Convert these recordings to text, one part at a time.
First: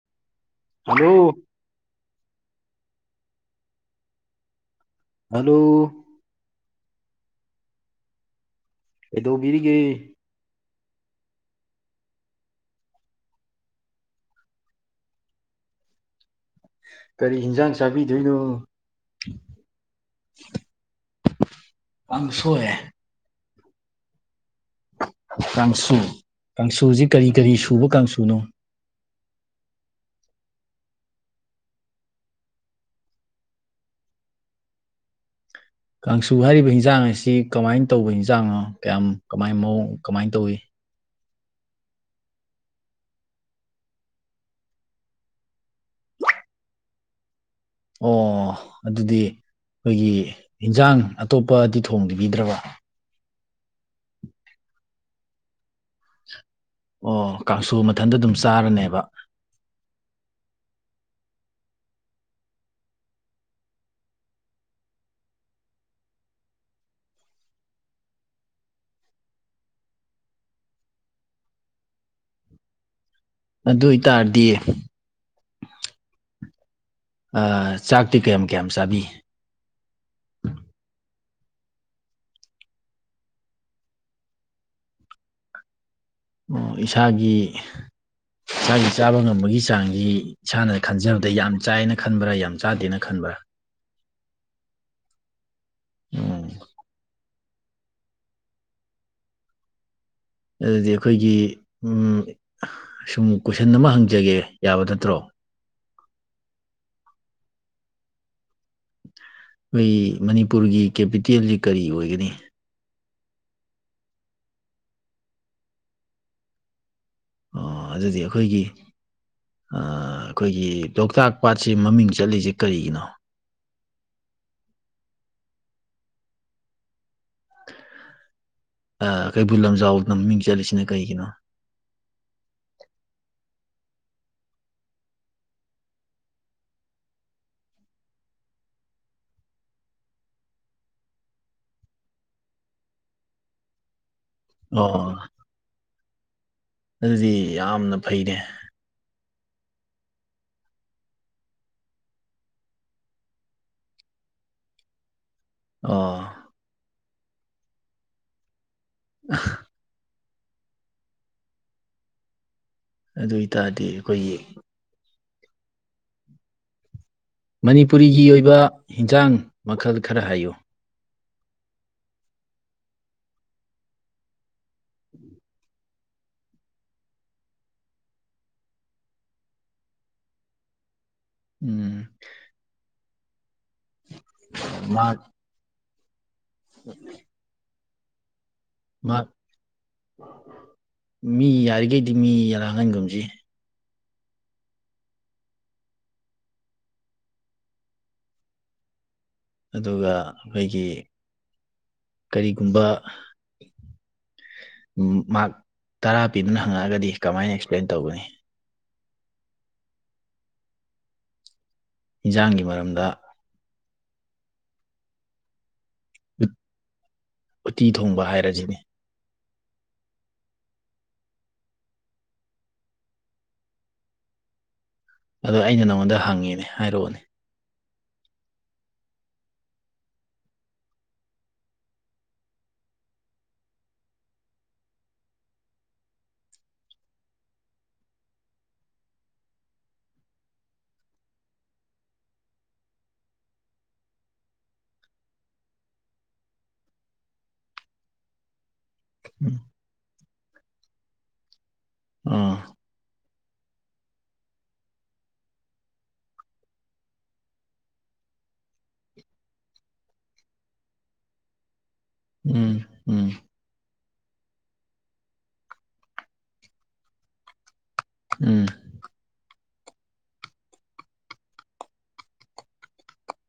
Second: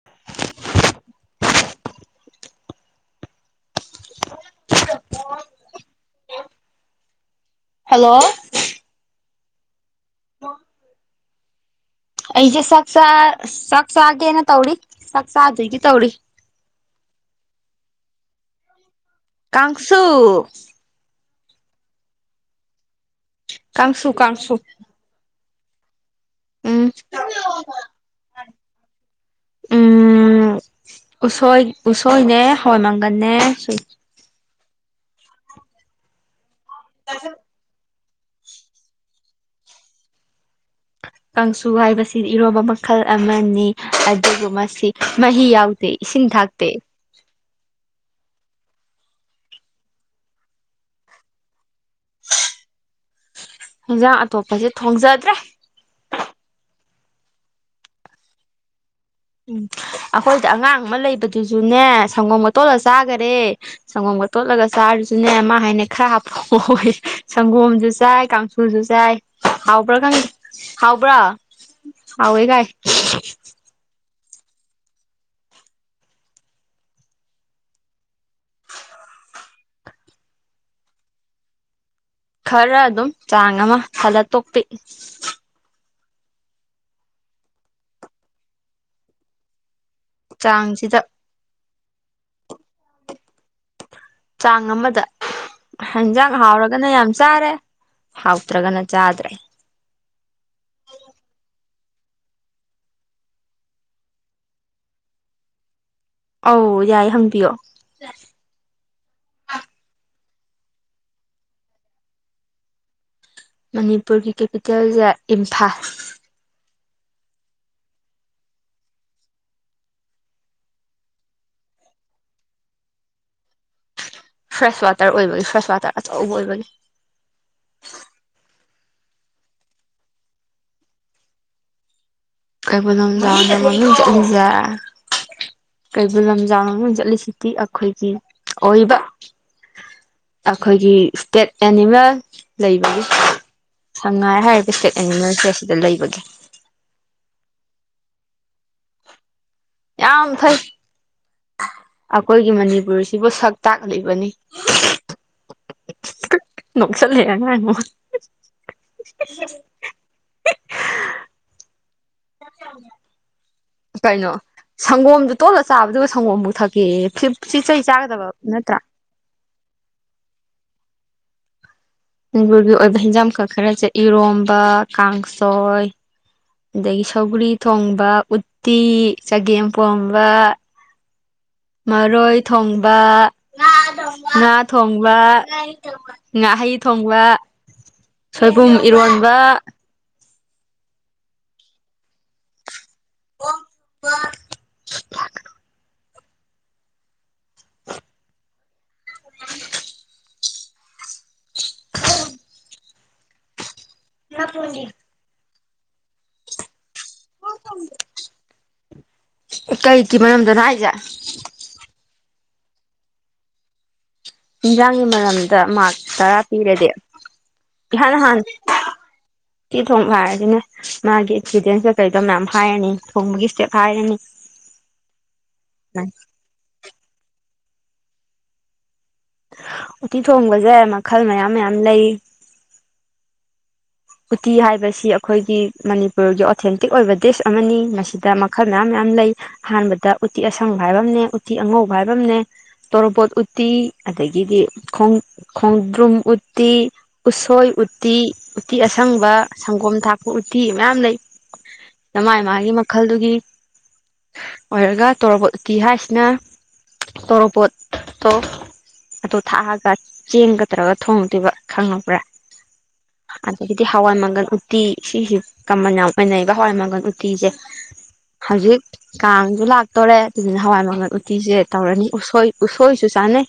[unintelligible] hello [unintelligible] hello hello ꯀꯩꯗꯧꯕꯤꯔꯤꯒꯦ ꯑꯩꯁꯦ ꯆꯥꯛꯆꯥ ꯆꯥꯛꯆꯥꯒꯦꯅ ꯇꯧꯔꯤ ꯆꯥꯛꯆꯥꯗꯣꯏꯒꯤ ꯇꯧꯔꯤ ꯀꯔꯤ ꯍꯤꯟꯖꯥꯡ ꯆꯥꯕꯤꯗꯣꯏꯅꯣ ꯀꯥꯡꯁꯨ ꯀꯥꯡꯁꯣꯏ ꯀꯥꯡꯁꯨ ꯀꯥꯡꯁꯨ ꯀꯥꯡꯁꯨ ꯎꯝ ꯀꯥꯡꯁꯨꯁꯤ ꯀꯔꯤ ꯀꯔꯤ ꯁꯨꯕ ꯀꯥꯡꯁꯨꯅꯣ [unintelligible] ꯎꯝ ꯎꯁꯣꯏ ꯎꯁꯣꯏꯅꯦ ꯍꯋꯥꯏ ꯃꯪꯒꯟꯅꯦ ꯁꯨꯏ ꯀꯥꯡꯁꯨ ꯍꯥꯏꯔꯤꯕ ꯏꯟꯖꯥꯡ ꯍꯥꯏꯁꯤ ꯀꯃꯥꯏ ꯇꯧꯕ ꯏꯟꯖꯥꯡꯅꯣ ꯀꯌꯥꯝ ꯀꯃꯥꯏ ꯃꯑꯣꯡ ꯀꯃꯥꯏ ꯇꯧꯏ ꯀꯥꯡꯁꯨ ꯍꯥꯏꯕꯁꯤꯗꯤ ꯏꯔꯣꯝꯕ ꯃꯈꯜ ꯑꯃꯅꯤ ꯑꯗꯨꯕꯨ ꯃꯁꯤ ꯃꯍꯤ ꯌꯥꯎꯗꯦ ꯏꯁꯤꯡ ꯊꯥꯛꯇꯦ ꯑꯣ ꯑꯗꯨꯗꯤ ꯑꯩꯈꯣꯏꯒꯤ ꯏꯟꯖꯥꯡ ꯑꯇꯣꯞꯄꯗꯤ ꯊꯣꯡꯕꯤꯗ꯭ꯔꯕ ꯏꯟꯖꯥꯡ ꯑꯇꯣꯞꯄꯖꯦ ꯊꯣꯡꯖꯗ꯭ꯔꯦ ꯑꯣ ꯀꯥꯡꯁꯨ ꯃꯊꯟꯗ ꯑꯗꯨꯝ ꯆꯥꯔꯅꯦꯕ ꯎꯝ ꯑꯈꯣꯏꯗꯤ ꯑꯉꯥꯡ ꯑꯃ ꯂꯩꯕꯗꯨꯁꯨꯅꯦ ꯁꯪꯒꯣꯝꯒ ꯇꯣꯠꯂ ꯆꯥꯒꯔꯦ ꯁꯪꯒꯣꯝꯒ ꯇꯣꯠꯂꯒ ꯆꯥꯔꯁꯨꯅꯦ ꯃꯥ ꯍꯥꯏꯅ ꯈꯔ ꯍꯥꯞꯄꯛꯑꯣꯌꯦ ꯁꯪꯒꯣꯝꯖꯨ ꯆꯥꯏ ꯀꯥꯡ ꯖꯨ ꯆꯥꯏ ꯍꯥꯎꯕ꯭ꯔꯥ ꯈꯪꯗꯦ ꯍꯥꯎꯕ꯭ꯔꯣ ꯍꯥꯎꯋꯦ ꯀꯥꯏ ꯑꯗꯨꯑꯣꯏ ꯇꯥꯔꯗꯤ ꯑ ꯆꯥꯛꯇꯤ ꯀꯌꯥꯝ ꯀꯌꯥꯝ ꯆꯥꯕꯤ ꯈꯔ ꯑꯗꯨꯝ ꯆꯥꯡ ꯑꯃ ꯊꯜꯂ ꯇꯣꯛꯄꯤ ꯑꯣ ꯏꯁꯥꯒꯤ ꯏꯁꯥꯒꯤ ꯆꯥꯕ ꯉꯝꯕꯒꯤ ꯆꯥꯡꯖꯤ ꯏꯁꯥꯅ ꯆꯥꯡꯁꯤꯗ ꯈꯟꯖꯕ ꯑꯗ ꯌꯥꯝ ꯆꯥꯏꯅ ꯈꯟꯕ꯭ꯔꯥ ꯌꯥꯝ ꯆꯥꯗꯦꯅ ꯈꯟꯕ꯭ꯔꯥ ꯆꯥꯡ ꯑꯃꯗ ꯍꯦꯟꯖꯥꯡ ꯎꯝ ꯍꯥꯎꯔꯒꯅ ꯌꯥꯝ ꯆꯥꯔꯦ ꯍꯥꯎꯇ꯭ꯔꯒꯅ ꯆꯥꯗ꯭ꯔꯦ ꯑꯗꯨꯗꯤ ꯑꯩꯈꯣꯏꯒꯤ ꯎꯝ ꯁꯨꯝ ꯀꯣꯏꯁꯟ ꯑꯃ ꯍꯪꯖꯒꯦ ꯌꯥꯕ ꯅꯠꯇ꯭ꯔꯣ ꯑꯧ ꯌꯥꯏ ꯍꯪꯕꯤꯌꯣ ꯑꯩꯈꯣꯏꯒꯤ ꯃꯅꯤꯄꯨꯔꯒꯤ ꯀꯦꯄꯤꯇꯦꯜꯖꯤ ꯀꯔꯤ ꯑꯣꯏꯒꯅꯤ ꯃꯅꯤꯄꯨꯔꯒꯤ ꯀꯦꯄꯤꯇꯦꯜꯖꯦ ꯏꯝꯐꯥꯜ ꯑꯣ ꯑꯗꯨꯗꯤ ꯑꯩꯈꯣꯏꯒꯤ ꯑ ꯑꯩꯈꯣꯏꯒꯤ ꯂꯣꯛꯇꯥꯛ ꯄꯥꯠꯁꯤ ꯃꯃꯤꯡ ꯆꯠꯂꯤꯁꯦ ꯀꯔꯤꯒꯤꯅꯣ ꯐ꯭ꯔꯦꯁ ꯋꯥꯇꯔ ꯑꯣꯏꯕꯒꯤ ꯐ꯭ꯔꯦꯁ ꯋꯥꯇꯔ ꯑꯆꯧꯕ ꯑꯣꯏꯕꯒꯤ ꯑ ꯀꯩꯕꯨꯜ ꯂꯝꯖꯥꯎꯅ ꯃꯃꯤꯡ ꯆꯠꯂꯤꯁꯤꯅ ꯀꯩꯒꯤꯅꯣ ꯀꯩꯕꯨꯜ ꯂꯝꯖꯥꯎꯅ ꯃꯃꯤꯡ ꯆꯠꯂꯤꯖꯦ ꯀꯩꯕꯨꯜ ꯂꯝꯖꯥꯎꯅ ꯃꯃꯤꯡ ꯆꯠꯂꯤꯁꯤꯗꯤ ꯑꯩꯈꯣꯏꯒꯤ ꯑꯣꯏꯕ ꯑꯩꯈꯣꯏꯒꯤ ꯏꯁꯇꯦꯠ ꯑꯦꯅꯤꯃꯦꯜ ꯂꯩꯕꯒꯤ ꯁꯉꯥꯏ ꯍꯥꯏꯔꯤꯕ ꯏꯁꯇꯦꯠ ꯑꯣ ꯑꯦꯅꯤꯃꯦꯜꯁꯦ ꯁꯤꯗ ꯂꯩꯕꯒꯤ ꯑꯗꯨꯗꯤ ꯌꯥꯝꯅ ꯐꯩꯅꯦ ꯌꯥꯝꯝ ꯐꯩ ꯑꯩꯈꯣꯏꯒꯤ ꯃꯅꯤꯄꯨꯔꯁꯤꯕꯨ ꯁꯛ ꯇꯥꯛꯂꯤꯕꯅꯤ ꯑꯣ ꯅꯣꯛꯆꯔ ꯂꯛꯑꯦꯅ ꯑꯉꯣꯟ [inaudible] ꯑꯗꯨ ꯑꯣꯏ ꯇꯥꯔꯗꯤ ꯀꯩꯅꯣ ꯑꯩꯈꯣꯏꯒꯤ ꯁꯪꯒꯣꯝꯗꯣ ꯇꯣꯠꯂ ꯆꯥꯕꯗꯨ ꯁꯪꯒꯣꯝꯕꯨꯛ ꯊꯛꯀꯦꯌꯦ ꯐꯤꯞ ꯃꯅꯤꯄꯨꯔꯤꯒꯤ ꯑꯣꯏꯕ ꯍꯟꯖꯥꯡ ꯃꯈꯜ ꯈꯔ ꯍꯥꯏꯌꯨ ꯃꯅꯤꯄꯨꯔꯒꯤ ꯑꯣꯏꯕ ꯍꯤꯟꯖꯥꯡꯈꯛ ꯈꯔꯁꯦ ꯏꯔꯣꯝꯕ ꯀꯥꯡꯁꯣꯏ ꯑꯗꯒꯤ ꯁꯧꯒ꯭ꯔꯤ ꯊꯣꯡꯕ ꯎꯠꯇꯤ ꯆꯒꯦꯝꯄꯣꯝꯕ ꯎꯝ ꯃꯔꯣꯏ ꯊꯣꯡꯕ ꯉꯥ ꯃꯥ ꯊꯣꯡꯕ ꯉꯥꯍꯩ ꯊꯣꯡꯕ ꯁꯣꯏꯕꯨꯝ ꯃꯥ ꯏꯔꯣꯟꯕ ꯃꯤ ꯌꯥꯔꯤꯒꯩꯗꯤ ꯃꯤ ꯌꯥꯂꯥꯡꯍꯟꯒꯨꯝꯁꯤ ꯑꯗꯨꯒ ꯑꯩꯈꯣꯏꯒꯤ ꯀꯔꯤꯒꯨꯝꯕ ꯃꯥꯛ ꯇꯔꯥ ꯄꯤꯕꯅ ꯍꯪꯉꯛꯑꯒꯗꯤ ꯀꯃꯥꯏꯅ ꯑꯦꯛꯁꯄ꯭ꯂꯦꯟ ꯇꯧꯒꯅꯤ ꯀꯩꯒꯤ ꯃꯔꯝꯗꯅꯣ ꯍꯥꯏꯁꯦ ꯏꯟꯖꯥꯡꯒꯤ ꯃꯔꯝꯗ ꯏꯟꯖꯥꯡꯒꯤ ꯃꯔꯝꯗ ꯃꯥꯛ ꯇꯔꯥ ꯄꯤꯔꯗꯤ ꯎꯇꯤ ꯏꯍꯥꯟ ꯊꯣꯡꯕ ꯍꯍꯥꯟ ꯍꯥꯏꯔꯁꯤꯅꯦ ꯁꯤ ꯊꯣꯡꯕ ꯍꯥꯏꯔꯁꯤꯅꯦ ꯃꯥꯒꯤ ꯑꯦꯛꯁꯄꯤꯔꯤꯌꯦꯟꯁꯇ ꯀꯩꯗꯣ ꯃꯌꯥꯝ ꯍꯥꯏꯔꯅꯤ ꯊꯣꯡꯕꯒꯤ ꯏꯁꯇꯦꯞ ꯍꯥꯏꯔꯅꯤ ꯑꯗꯣ ꯑꯩꯅ ꯅꯉꯣꯟꯗ ꯍꯪꯉꯤꯅꯦ ꯍꯥꯏꯔꯛꯑꯣꯅꯦ ꯎꯠꯇꯤ ꯊꯣꯡꯕꯁꯦ ꯃꯈꯜ ꯃꯌꯥꯝ ꯃꯌꯥꯝ ꯂꯩ ꯎꯇꯤ ꯍꯥꯏꯕꯁꯤ ꯑꯩꯈꯣꯏꯒꯤ ꯃꯅꯤꯄꯨꯔꯒꯤ ꯑꯣꯊꯦꯟꯇꯤꯛ ꯑꯣꯏꯕ ꯗꯦꯁ ꯑꯃꯅꯤ ꯃꯁꯤꯗ ꯃꯈꯜ ꯃꯌꯥꯝ ꯃꯌꯥꯝ ꯂꯩ ꯑꯍꯥꯟꯕꯗ ꯎꯇꯤ ꯑꯁꯪꯕ ꯍꯥꯏꯕ ꯑꯃꯅꯦ ꯎꯇꯤ ꯑꯉꯧꯕ ꯍꯥꯏꯕꯝꯅꯦ ꯇꯣꯔꯣꯕꯣꯠ ꯎꯠꯇꯤ ꯑꯗꯒꯤꯗꯤ ꯈꯣꯡꯗ꯭ꯔꯨꯝ ꯎꯠꯇꯤ ꯎꯁꯣꯏ ꯎꯠꯇꯤ ꯎꯇꯤ ꯑꯁꯪꯕ ꯎꯝ ꯁꯪꯒꯣꯝ ꯊꯥꯛꯄ ꯎꯇꯤ ꯃꯌꯥꯝ ꯂꯩ ꯅꯃꯥꯏ ꯑꯥ ꯃꯥꯒꯤ ꯃꯈꯜꯗꯨꯒꯤ ꯑꯣꯏꯔꯒ ꯇꯣꯔꯣꯕꯣ ꯎꯇꯤ ꯍꯥꯏꯁꯤꯅ ꯇꯣꯔꯣꯕꯣꯠꯇꯣ ꯑꯗꯨꯗ ꯊꯥꯛꯑꯒ ꯆꯦꯡꯒꯗ꯭ꯔꯒ ꯊꯣꯡꯉꯗꯣꯏꯕ ꯈꯪꯉꯕ꯭ꯔꯥ ꯎꯝ ꯎꯝ ꯑꯗꯒꯤꯗꯤ ꯍꯋꯥꯏ ꯃꯪꯒꯜ ꯎꯇꯤ ꯁꯤꯁꯤꯦ ꯀꯃꯟ ꯌꯥꯝ ꯑꯣꯏꯅꯩꯕ ꯍꯋꯥꯏ ꯃꯪꯒꯜ ꯎꯇꯤꯁꯦ ꯎꯝ ꯍꯧꯖꯤꯛ ꯀꯥꯡꯁꯨ ꯂꯥꯛꯇꯣꯔꯦ ꯑꯗꯨꯅ ꯍꯋꯥꯏ ꯃꯪꯒꯜ ꯎꯇꯤꯁꯦ ꯇꯧꯔꯅꯤ ꯎꯁ ꯎꯁꯣꯏꯁꯨ ꯆꯥꯅꯩ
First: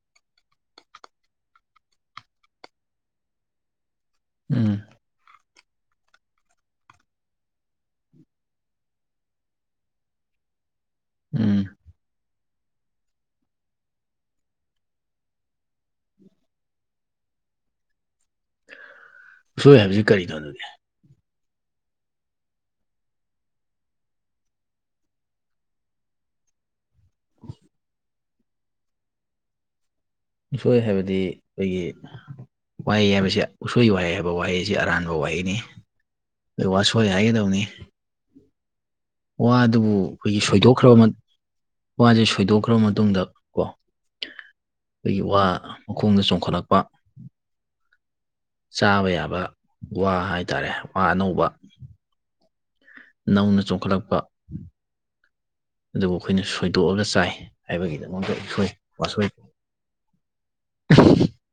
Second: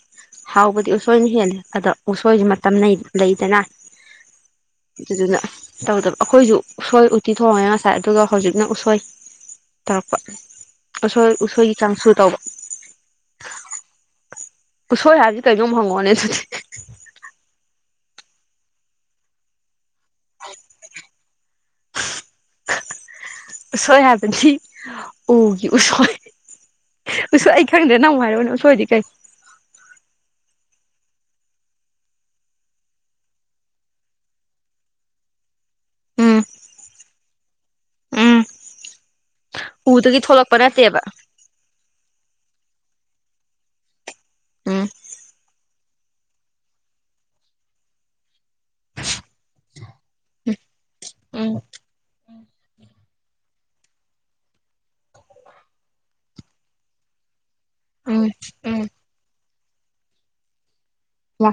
ꯍꯥꯎꯕꯗꯤ ꯎꯁꯣꯏꯅ ꯍꯦꯜꯂꯦ ꯑꯗ ꯎꯁꯣꯏꯁ ꯃꯇꯝ ꯂꯩꯗꯅ ꯎꯝ ꯑꯗꯨꯗꯨꯅ ꯇꯧꯗꯕ ꯑꯩꯈꯣꯏꯁꯨ ꯎꯁꯣꯏ ꯎꯠꯇꯤ ꯊꯣꯡꯉꯦ ꯉꯁꯥꯏ ꯑꯗꯨꯒ ꯍꯧꯖꯤꯛꯅ ꯎꯁꯣꯏ ꯇꯧꯔꯛꯄ ꯎꯁꯣꯏ ꯎꯝ ꯎꯁꯣꯏꯒꯤ ꯆꯁꯨ ꯇꯧꯕ ꯎꯠꯁꯣꯏ ꯍꯥꯏꯕꯁꯤꯗꯤ ꯀꯩꯅꯣꯝ ꯍꯪꯉꯣꯅꯦ ꯑꯗꯨꯗꯤ ꯎꯁꯣꯏ ꯍꯥꯏꯕꯁꯤ ꯀꯔꯤꯅꯣ ꯑꯗꯨꯗꯤ [inaudible] ꯎꯁꯣꯏ ꯍꯥꯏꯕꯗꯤ ꯎꯒꯤ ꯎꯁꯣꯏ ꯎꯁ ꯑꯩ ꯈꯪꯗ꯭ꯔꯦ ꯅꯪꯨ ꯍꯥꯏꯔꯛꯅ ꯎ ꯁꯁꯣꯏꯔꯗꯤ ꯀꯩ ꯃꯤꯁꯣꯏ ꯍꯥꯏꯕꯗꯤ ꯑꯩꯈꯣꯏꯒꯤ ꯋꯥꯍꯩ ꯍꯥꯏꯕꯕꯁꯤ ꯎꯁꯣꯏ ꯋꯥꯍꯩ ꯍꯥꯏꯕ ꯋꯥꯍꯩꯁꯤ ꯑꯔꯥꯟꯕ ꯋꯥꯍꯩꯅꯤ ꯎꯝ ꯀ ꯋꯥꯁꯣꯏ ꯍꯥꯏꯒꯗꯧꯅꯤ ꯎꯝ ꯋꯥꯗꯨꯕꯨ ꯎꯗꯒꯤ ꯑꯩꯈꯣꯏꯒꯤ ꯊꯣꯛꯂꯛꯄ ꯅꯠꯇꯦꯕ ꯁꯣꯏꯗꯣꯛꯈ꯭ꯔꯕ ꯋꯥꯁꯦ ꯁꯣꯏꯗꯣꯛꯈ꯭ꯔꯕ ꯃꯇꯨꯡꯗ ꯀꯣ ꯎꯝ ꯑꯩꯈꯣꯏꯒꯤ ꯋꯥ ꯃꯈꯣꯡꯗ ꯆꯣꯡꯈꯠꯂꯛꯄ ꯆꯥꯕ ꯌꯥꯕ ꯋꯥ ꯍꯥꯏꯇꯥꯔꯦ ꯋꯥ ꯑꯅꯧꯕ ꯎꯝ ꯅꯧꯅ ꯆꯣꯡꯈꯠꯂꯛꯄ ꯑꯗꯨꯕꯨ ꯑꯩꯈꯣꯏꯅ ꯁꯣꯏꯗꯣꯛꯑꯒ ꯆꯥꯏ ꯎꯝ ꯍꯥꯏꯕꯒꯤꯗꯃꯛꯇ ꯏꯁꯣꯏ ꯎꯝ ꯑꯁꯣꯏ ꯃꯥ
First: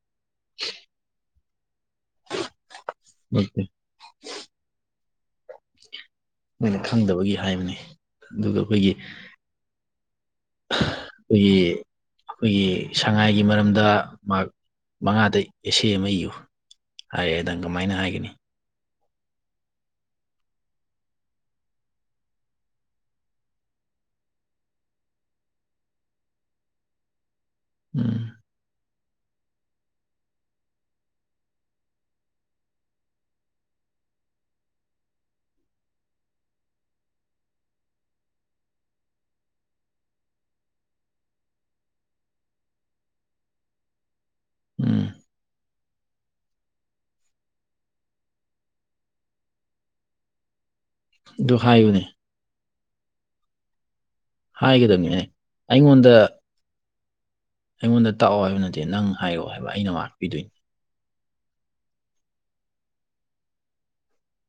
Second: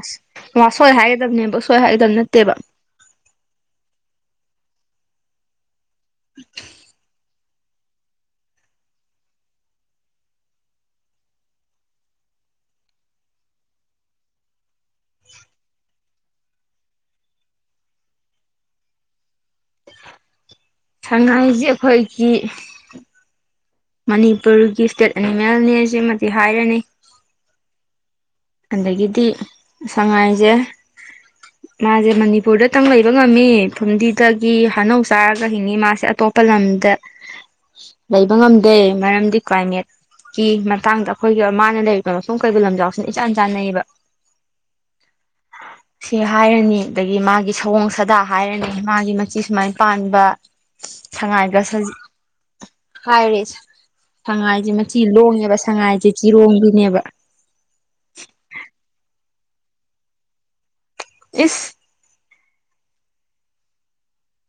ꯃꯥ ꯁꯣꯏ ꯍꯥꯏꯒꯗꯕꯅꯦꯕ ꯁꯣꯏ ꯍꯥꯏꯒꯗꯕ ꯅꯠꯇꯦꯕ [unintelligible] ꯃꯣꯏꯅ ꯈꯪꯗꯕꯒꯤ ꯍꯥꯏꯕꯅꯤ ꯑꯗꯨꯒ ꯑꯩꯈꯣꯏꯒꯤ ꯑꯩꯈꯣꯏꯒꯤ ꯑꯩꯈꯣꯏꯒꯤ ꯁꯉꯥꯏꯒꯤ ꯃꯔꯝꯗ ꯃꯍꯥꯛ ꯃꯪꯉꯥꯗꯩ ꯑꯦꯁꯦ ꯑꯃ ꯏꯌꯨ ꯍꯥꯏꯔꯦ ꯅꯪ ꯀꯃꯥꯏꯅ ꯍꯥꯏꯒꯅꯤ ꯁꯪꯉꯥꯏꯖꯦ ꯑꯩꯈꯣꯏꯒꯤ ꯃꯅꯤꯄꯨꯔꯒꯤ ꯏꯁꯇꯦꯠ ꯑꯦꯅꯤꯃꯦꯜꯅꯦ ꯁꯤꯃꯗꯤ ꯍꯥꯏꯔꯅꯤ ꯎꯝ ꯑꯗꯒꯤꯗꯤ ꯁꯉꯥꯏꯁꯦ [inaudible] ꯃꯥꯁꯦ ꯃꯅꯤꯄꯨꯔꯗꯇꯪ ꯂꯩꯕ ꯉꯝꯃꯤ ꯐꯨꯝꯗꯤꯗꯒꯤ ꯍꯅꯧ ꯆꯥꯔꯒ ꯍꯤꯡꯉꯤ ꯃꯥꯁꯦ ꯑꯇꯣꯞꯄ ꯂꯝꯗ [inaudible] ꯂꯩꯕ ꯉꯝꯗꯦ ꯃꯔꯝꯗꯤ ꯀ꯭ꯂꯥꯏꯃꯦꯠ ꯀꯤ ꯃꯇꯥꯡꯗ ꯑꯩꯈꯣꯏꯒꯤ ꯃꯥꯅ ꯂꯩꯔꯤꯕ ꯃꯐꯝ ꯀꯩꯕꯨꯜ ꯂꯝꯖꯥꯎꯁꯤꯅ ꯏꯆꯥꯟ ꯆꯥꯟꯅꯩꯌꯦꯕ ꯎꯝ ꯁꯤ ꯍꯥꯏꯔꯅꯤ ꯑꯗꯒꯤ ꯃꯥꯒꯤ ꯁꯑꯣꯡ ꯁꯥꯗꯥ ꯍꯥꯏꯔꯅꯤ ꯃꯥꯒꯤ ꯃꯆꯤ ꯁꯨꯃꯥꯏ ꯄꯥꯟꯕ ꯑꯗꯨ ꯁꯉꯥꯏꯗ ꯁꯥꯖꯤ ꯍꯥꯏꯌꯨꯅꯦ ꯍꯥꯏꯔꯦ ꯁꯪꯉꯥꯏꯉꯤ ꯃꯆꯤ ꯍꯥꯏꯒꯗꯕꯅꯤꯅꯦ ꯂꯣꯡꯉꯦꯕ ꯁꯉꯥꯏꯁꯦ ꯑꯩꯉꯣꯟꯗ ꯆꯤꯔꯣꯡꯗꯨꯅꯦꯕ ꯑꯩꯉꯣꯟꯗ ꯇꯥꯛꯑꯣ ꯍꯥꯏꯕ ꯅꯠꯇꯦ ꯅꯪ ꯍꯥꯏꯔꯛꯑꯣ ꯍꯥꯏꯕ ꯑꯩꯅ ꯃꯥꯛꯄꯤꯗꯣꯏꯅꯤ ꯏꯁ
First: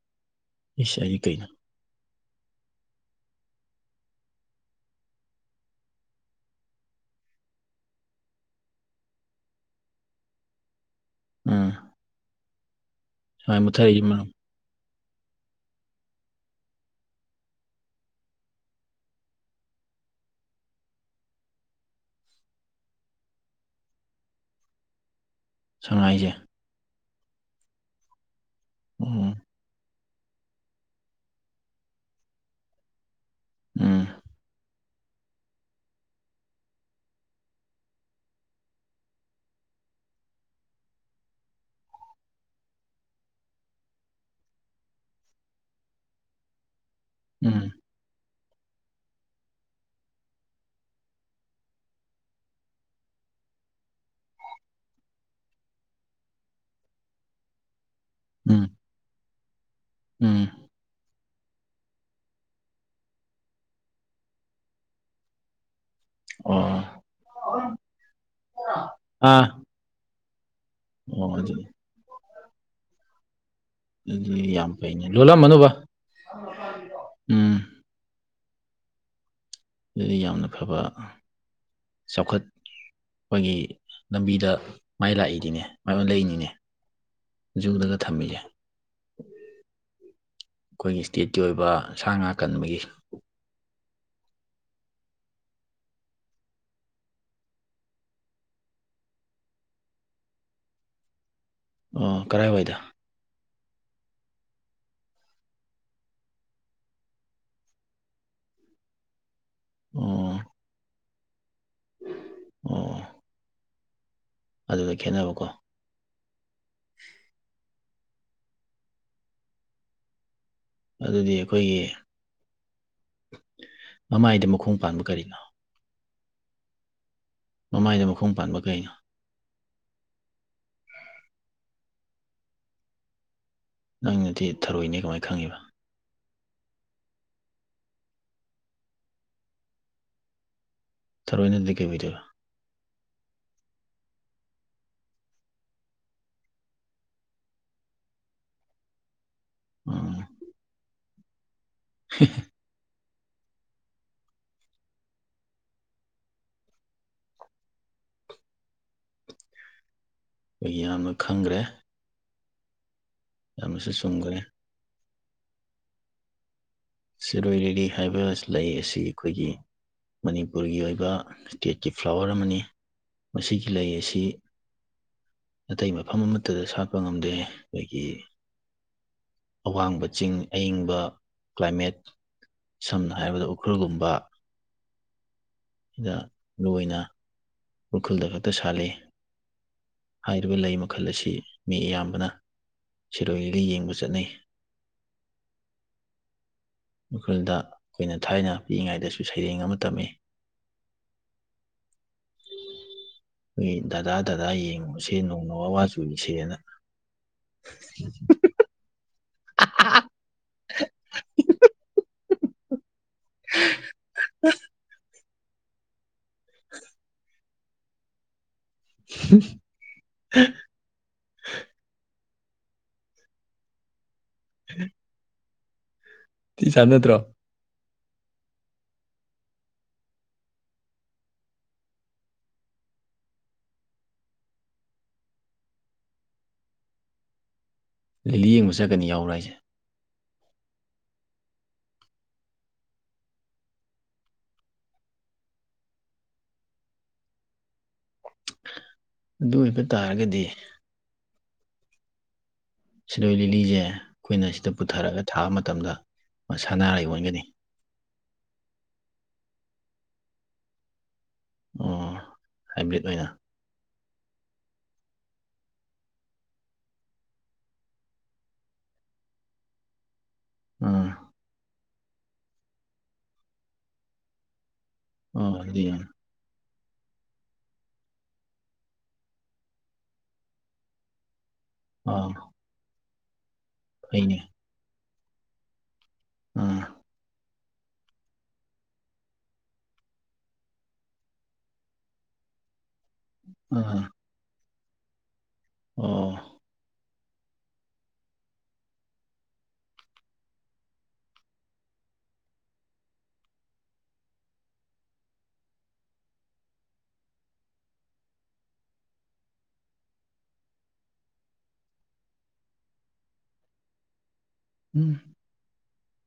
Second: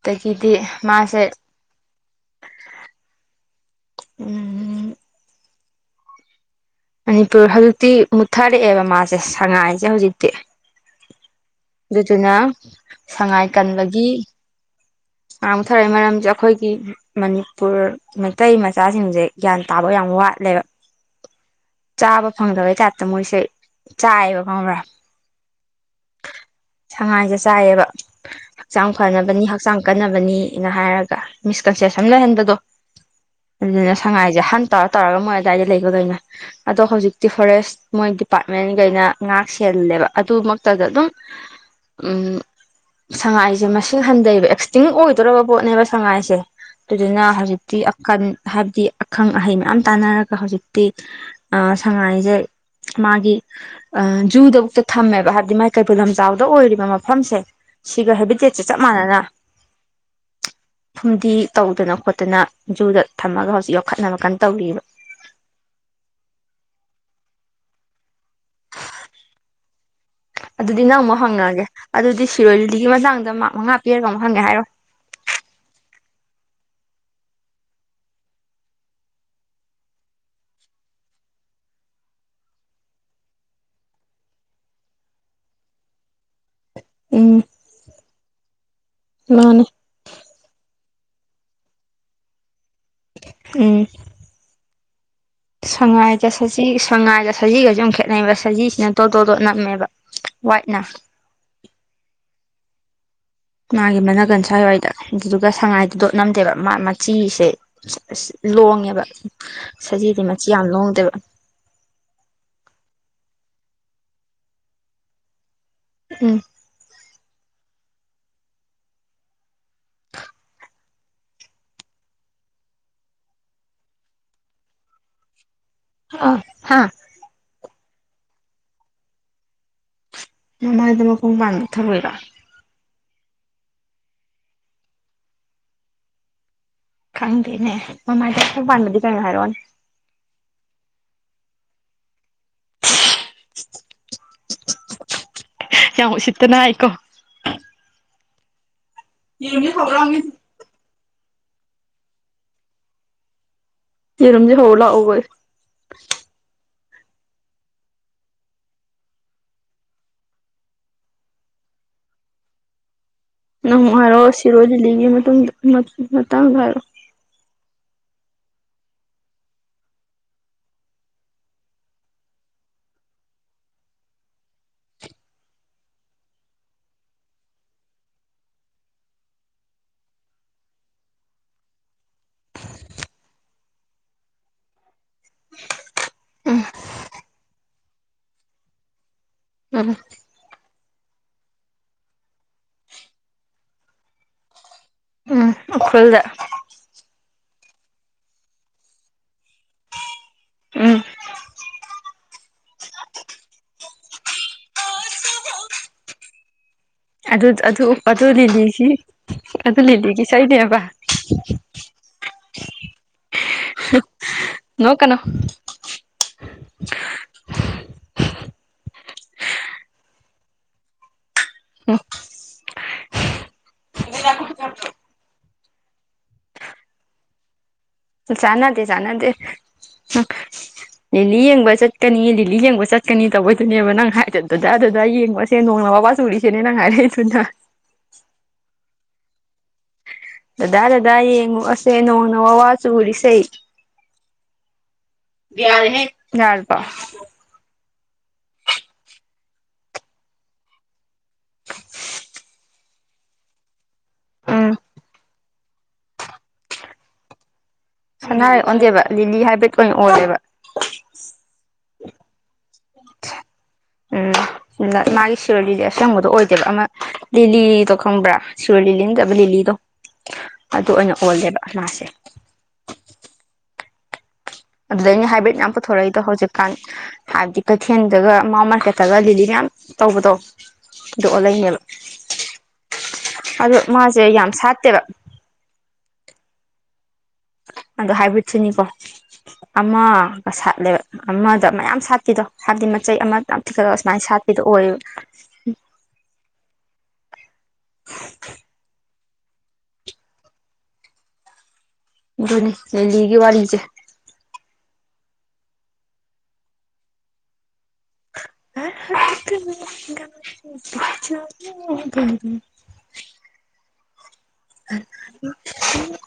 ꯑꯗꯒꯤꯗꯤ ꯏꯁ ꯑꯩꯗꯤ ꯃꯥꯁꯦ ꯀꯩꯅꯣ ꯎꯝ ꯃꯅꯤꯄꯨꯔ ꯍꯧꯖꯤꯛꯇꯤ ꯃꯨꯠꯊꯔꯛꯑꯦꯕ ꯃꯥꯁꯦ ꯁꯉꯥꯏꯁꯦ ꯍꯧꯖꯤꯛꯇꯤ ꯎꯝ ꯑꯗꯨꯗꯨꯅ ꯁꯪꯉꯥꯏ ꯁꯨꯃꯥꯏ ꯃꯨꯠꯊꯔꯛꯏꯁꯤ ꯀꯟꯕꯒꯤ ꯃꯔꯝ ꯃꯥ ꯃꯨꯠꯊꯔꯛꯏ ꯃꯔꯝꯖꯦ ꯑꯩꯈꯣꯏꯒꯤ ꯃꯅꯤꯄꯨꯔ ꯃꯩꯇꯩ ꯃꯆꯥꯁꯤꯡꯁꯦ ꯒ꯭ꯌꯥꯟ ꯇꯥꯕ ꯌꯥꯝ ꯋꯥꯠꯂꯦꯕ ꯆꯥꯕ ꯐꯪꯗꯕꯩ ꯇꯥꯞꯇ ꯃꯣꯏꯁꯦ ꯆꯥꯏꯑꯦꯕ ꯈꯪꯉꯕ꯭ꯔꯥ ꯁꯪꯉꯥꯏꯖꯦ ꯁꯪꯉꯥꯏꯖꯦ ꯆꯥꯏꯌꯦꯕ ꯍꯛꯆꯥꯡ ꯎꯝ ꯐꯅꯕꯅꯤ ꯍꯛ ꯍꯛꯆꯥꯡ ꯀꯟꯅꯕꯅꯤꯅ ꯍꯥꯏꯔꯒ ꯃꯤꯁꯀꯟꯁꯦꯞꯁꯟ ꯂꯩꯍꯟꯕꯗꯣ ꯑꯗꯨꯅ ꯎꯝ ꯁꯉꯥꯏꯁꯦ ꯍꯟ ꯇꯧꯔ ꯇꯧꯔꯒ ꯃꯣꯏ ꯑꯗꯨꯋꯥꯏꯗ ꯂꯩꯕꯒꫭꯏꯅ ꯑꯗꯣ ꯍꯧꯖꯤꯛꯇꯤ ꯐꯣꯔꯦꯁ ꯃꯣꯏ ꯗꯤꯄꯥꯔꯠꯃꯦꯟꯒꯩꯅ ꯉꯥꯛ ꯁꯦꯜꯂꯦꯕ ꯑꯗꯨꯃꯛꯇꯗ ꯑꯗꯨꯝ ꯎꯝ ꯁꯪꯉꯥꯏꯁꯦ ꯃꯁꯤꯡ ꯍꯟꯊꯩꯑꯦꯕ ꯑꯦꯛꯁꯇꯤꯡ ꯑꯣꯏꯗꫭꯔꯕ ꯄꯣꯠꯅꯦꯕ ꯁꯉꯥꯏꯁꯦ ꯑꯗꯨꯗꯨꯅ ꯎꯝ ꯍꯧꯖꯤꯛꯇꯤ ꯍꯥꯏꯕꯗꯤ ꯑꯈꯪ ꯑꯍꯩ ꯃꯌꯥꯝ ꯇꯥꯟꯅꯔꯒ ꯍꯧꯖꯤꯛꯇꯤ ꯑ ꯁꯪꯉꯥꯏꯁꯦ ꯃꯥꯒꯤ ꯑ ꯖꯨꯗꯕꯨꯛꯇ ꯊꯝꯃꯦꯕ ꯍꯥꯏꯕꯗꯤ ꯃꯥꯏ ꯀꯩꯕꯨꯜ ꯂꯝꯖꯥꯎꯗ ꯑꯣꯏꯔꯤꯕ ꯃꯐꯝꯁꯦ ꯁꯤꯒ ꯍꯦꯕꯤꯇꯦꯠꯁꯦ ꯎꯝ ꯆꯞ ꯃꯥꯟꯅꯅ ꯎꯝ ꯐꯨꯝꯗꯤ ꯇꯧꯗꯅ ꯈꯣꯠꯇꯅ ꯖꯨꯗ ꯊꯝꯃꯒ ꯍꯧꯖꯤꯛ ꯌꯣꯛꯈꯠꯅꯕ ꯀꯟ ꯇꯧꯔꯤꯕ ꯑꯣ [unintelligible] ꯑꯥ ꯑꯗꯨꯗꯤ ꯅꯪ ꯑꯃꯨꯛ ꯑꯣ ꯑꯗꯨ ꯍꯪꯉꯛꯑꯒꯦ ꯑꯗꯨꯗꯤ ꯁꯤꯔꯣꯏ ꯂꯤꯂꯤꯒꯤ ꯃꯇꯥꯡꯗ ꯃꯥꯛ ꯃꯪꯉꯥ ꯑꯗꯨ ꯌꯥꯝ ꯐꯩꯅꯦ ꯂꯣꯜꯂꯝꯃꯅꯨ ꯕꯥ ꯎꯝ ꯑꯗꯨꯗꯤ ꯌꯥꯝꯅ ꯐꯕ ꯆꯥꯎꯈꯠ ꯑꯩꯈꯣꯏꯒꯤ ꯂꯝꯕꯤꯗ ꯃꯥꯏ ꯂꯥꯛꯏꯅꯤꯅꯦ ꯃꯥꯏ ꯑꫭꯜ ꯂꯛꯏꯅꯤꯅꯦ ꯎꯝ ꯖꯨꯗꯒ ꯊꯥꯝꯃꯤꯖꯦ ꯃꯥꯅꯦ ꯑꯩꯈꯣꯏꯒꯤ ꯏꯁꯇꯦꯠꯀꯤ ꯑꯣꯏꯕ ꯁꯥ ꯉꯥ ꯀꯟꯕꯒꯤ ꯎꯝ ꯁꯉꯥꯏꯒꯥ ꯁꯖꯤ ꯁꯉꯥꯏꯒꯥ ꯁꯖꯤꯒꯁꯨ ꯌꯥꯝ ꯈꯦꯠꯅꯩꯕ ꯁꯖꯤꯁꯤꯅ ꯇꯣ ꯇꯣꯇꯣꯠ ꯅꯝꯃꯦꯕ ꯋꯥꯏꯠꯅ ꯑꯣ ꯀꯔꯥꯏꯋꯥꯏꯗ ꯃꯥꯒꯤ ꯃꯅꯥꯒꯟ ꯁ꯭ꯋꯥꯏꯋꯥꯏꯗ ꯑꯗꯨꯗꯨꯒ ꯁꯉꯥꯏꯗꯤ ꯗꯣꯠ ꯅꯝꯗꯦꯕ ꯃꯥ ꯃꯆꯤꯁꯦ ꯑꯁ ꯂꯣꯡꯉꯦꯕ ꯁꯖꯤꯗꯤ ꯑꯣ ꯃꯆꯤ ꯌꯥꯝ ꯂꯣꯡꯗꯦꯕ ꯑꯣ ꯑꯗꯨꯗ ꯈꯦꯠꯅꯕꯀꯣ ꯎꯝ [unintelligible] ꯑꯗꯨꯗꯤ ꯑꯩꯈꯣꯏꯒꯤ ꯃꯃꯥꯏꯗ ꯃꯈꯣꯡ ꯄꯥꯟꯕ ꯀꯔꯤꯅꯣ ꯑꯣ ꯍꯥ ꯃꯃꯥꯏꯗ ꯃꯈꯣꯡ ꯄꯥꯟꯕ ꯀꯩꯅꯣ ꯃꯃꯥꯏꯗ ꯃꯈꯣꯡ ꯄꯥꯟꯕ ꯊꯔꫭꯏꯔꫭ ꯅꯪꯅꯗꯤ ꯊꯔꯣꯏꯅꯦ ꯀꯃꯥꯏ ꯈꯪꯉꯤꯕ ꯈꯪꯗꯦꯅꯦ ꯃꯃꯥꯏꯗ ꯑꯈꯪ ꯄꯥꯟꯕꯗꯤ ꯀꯩꯅꯣ ꯍꯥꯏꯔꯛꯑꯣꯅꯦ ꯊꯔꫭꯏ ꯅꯠꯇꯔꯗꯤ ꯀꯩ ꯑꫭꯏꯗꫭꯏꯕ ꯌꯥꯝ ꯎꯁꯤꯠꯇꯅ ꯍꯥꯏꯀꯣ ꯌꯦꯔꯨꯝꯖꯦ ꯎꯝ ꯍꯧꯂꯥꯎꯅꯦꯁꯤ [unintelligible] ꯌꯦꯔꯨꯝꯖꯦ ꯍꯧꯂꯨ ꯂꯥꯛꯑꯣꯌꯩ ꯑꯩꯈꯣꯏꯒꯤ ꯌꯥꯝꯅ ꯈꯪꯈ꯭ꯔꯦ ꯅꯪ ꯌꯥꯝꯅꯁꯨ ꯃꯨꯛ ꯍꯥꯢꯔꯛ ꯑꯣ ꯆꯨꯝꯈ꯭ꯔꯦ ꯁꯤꯔꯣꯏꯂꯤꯂꯤꯒꯤ ꯃꯇꯨꯡꯗ ꯃꯇꯥꯡꯗ ꯍꯥꯏꯔꯛ ꯑꯣ ꯁꯤꯔꯣꯏ ꯂꯤꯂꯤ ꯍꯥꯏꯕ ꯂꯩ ꯑꯁꯤ ꯑꯩꯈꯣꯏꯒꯤ ꯃꯅꯤꯄꯨꯔꯒꯤ ꯑꯣꯏꯕ ꯁꯇꯦꯠꯀꯤ ꯐ꯭ꯂꯥꯋꯔ ꯑꯃꯅꯤ ꯃꯁꯤꯒꯤ ꯂꯩ ꯑꯁꯤ ꯑꯇꯩ ꯃꯐꯝ ꯑꯃꯠꯇꯗ ꯁꯥꯠꯄ ꯉꯝꯗꯦ ꯑꯩꯈꯣꯏꯒꯤ ꯑꯋꯥꯡꯕ ꯆꯤꯡ ꯑꯏꯪꯕ ꯀ꯭ꯂꯥꯏꯃꯦꯠ ꯁꯝꯅ ꯍꯥꯏꯔꯕꯗ ꯎꯈ꯭ꯔꯨꯜꯒꯨꯝꯕ ꯁꯤꯗ ꯃꯔꯨ ꯑꯣꯏꯅ ꯎꯈ꯭ꯔꯨꯜꯗ ꯈꯛꯇ ꯁꯥꯠꯂꯤ ꯎꯝ ꯍꯥꯏꯔꯤꯕ ꯂꯩ ꯃꯈꯜ ꯑꯁꯤ ꯃꯤ ꯑꯌꯥꯝꯕꯅ ꯁꯤꯔꯣꯏꯂꯤꯂꯤ ꯌꯦꯡꯕ ꯆꯠꯅꯩ ꯎꯝ ꯎꯈ꯭ꯔꯨꯜꯗ ꯎꯈ꯭ꯔꯨꯜꯗ ꯑꯩꯈꯣꯏꯅ ꯊꯥꯏꯅ ꯄꯤꯛꯏꯉꯩꯗꯁꯨ ꯁꯩꯔꯦꯡ ꯑꯃ ꯇꯝꯃꯤ ꯎꯝ ꯎ ꯑꯩꯈꯣꯏꯒꯤ ꯗꯥꯗꯥ ꯗꯗꯥ ꯌꯦꯡꯉꯨꯁꯦ ꯅꯣꯡꯅ ꯋꯥ ꯋꯥ ꯆꯨꯔꯤꯁꯦꯅ ꯑꯗꯨ ꯑꯗꯨ ꯑꯗꯨ ꯂꯤꯂꯤꯒꯤ ꯑꯗꯨ ꯂꯤꯂꯤꯒꯤ ꯏꯁꯩꯅꯦꯕ ꯅꯣꯛꯀꯅꯣ ꯎ [inaudible] ꯑꯣ ꯎꯝ ꯆꯟꯅꯗꯔꯣ ꯆꯥꯟꯅꯥꯗꯦ ꯆꯥꯟꯅꯥꯗꯦ ꯂꯤꯂꯤ ꯌꯦꯡꯕ ꯆꯠꯀꯅꯤ ꯂꯤꯂꯤ ꯌꯦꯡꯕ ꯆꯠꯀꯅꯤ ꯇꯧꯕꯩꯗꯨꯅꯦꯕ ꯅꯪ ꯍꯥꯏꯗꯣ ꯗꯨꯗꯥ ꯗꯨꯗꯥ ꯌꯦꯡꯉꯨ ꯁꯦ ꯅꯣꯡꯅ ꯋꯥ ꯋꯥ ꯆꯨꯔꯦ ꯁꯤꯅꯦ ꯅꯪ ꯍꯥꯏꯔꯛꯏꯗꯨꯅ ꯂꯤꯂꯤ ꯌꯦꯡꯕ ꯆꯠꯀꯅꯤ ꯌꯥꯎꯕꯔꯥ ꯍꯥꯏꯁꯦ ꯗꯗꯥ ꯗꯗꯥ ꯌꯦꯡꯉꯨꯁꯦ ꯅꯣꯡ ꯅ ꯋꯥ ꯋꯥ ꯆꯨꯔꯤꯁꯦ ꯌꯥꯔꯦꯍꯦ ꯌꯔꯕꯣ ꯑꯗꯨ ꯑꯣꯏꯕ ꯇꯥꯔꯒꯗꯤ ꯁꯤꯔꯣꯏ ꯂꯤꯂꯤꯁꯦ ꯑꯩꯈꯣꯏꯅ ꯁꯤꯗ ꯎꯝ ꯄꯨꯊꯔꯒ ꯊꯥꯕ ꯃꯇꯝꯗ ꯃ ꯁꯅꯔꯩ ꯑꯣꯟꯒꯅꯤ ꯁꯅꯥꯔꯦꯛ ꯑꯣꯟꯗꯦꯕ ꯂꯤꯂꯤ ꯍꯥꯏꯕ꯭ꯔꯦꯠ ꯑꯣꯏꯅ ꯑꯣꯜꯂꯦꯕ ꯑꯣ ꯍꯥꯏꯕꯦꯠ ꯑꯣꯏꯅ ꯎꯝ ꯃꯥꯒꯤ ꯁꯤꯔꯜꯗꯨꯗꯤ ꯑꯁꯪꯕꯗꯣ ꯑꯣꯏꯗꯦꯕ ꯑꯃ ꯂꯤꯂꯤꯗꯣ ꯈꯪꯕ꯭ꯔꯥ ꯁꯤꯔꯣꯏ ꯂꯤꯂꯤ ꯅꯠꯇꯕ ꯂꯤꯂꯤꯗꯣ ꯑꯗꯨ ꯑꯥ ꯑꯣꯏꯅ ꯑꯣꯜꯂꯦꯕ ꯃꯥꯥꯁꯦ ꯑꯗꯨꯗ ꯑꯩꯅ ꯑꯣ ꯍꯥꯏꯕꯦꯠ ꯌꯥꯝ ꯑꯗꯨꯗꯤ ꯄꯨꯊꯣꯔꯛꯏꯗꯣ ꯍꯧꯖꯤꯛ ꯀ ꯍꯥꯏꯕꯗꯤ ꯀꯩꯊꯦꯜꯗꯒ ꯃꯥꯎ ꯃꯥꯔꯀꯦꯠꯇꯒ ꯂꯤꯂꯤ ꯃꯌꯥꯝ ꯇꯧꯕꯗꯣ ꯑꯗꯨꯗꯣ ꯋꯥꯂꯦꯜ ꯑ ꯑꯗꯣ ꯃꯥꯁꯦ ꯌꯥꯝ ꯁꯥꯠꯇꯦꯕ ꯎꯝ ꯑꯗꯣ ꯍꯥꯏꯕ꯭ꯔꯤꯠꯁꯨꯅꯤꯀꯣ ꯑꯃꯒ ꯁꯥꯠꯂꯦꯕ ꯑꯃꯗ ꯃꯌꯥꯝ ꯁꯥꯠꯄꯤꯗꯣ ꯍꯥꯏꯕꯗꯤ ꯃꯆꯩ ꯑꯃ ꯌꯥꯝ ꯊꯤꯀꯠꯂ ꯑꯥ ꯑꯁꯨꯃꯥꯏꯅ ꯁꯥꯠꯄꯤꯗꯣ ꯑꯣꯏꯌꯦꯕ ꯑꯣ [unintelligible] ꯑꯗꯨꯅꯦ ꯂꯤꯂꯤꯒꯤ ꯋꯥꯔꯤꯖ‌ꯦ [unintelligible] ꯎꯝ [unintelligible]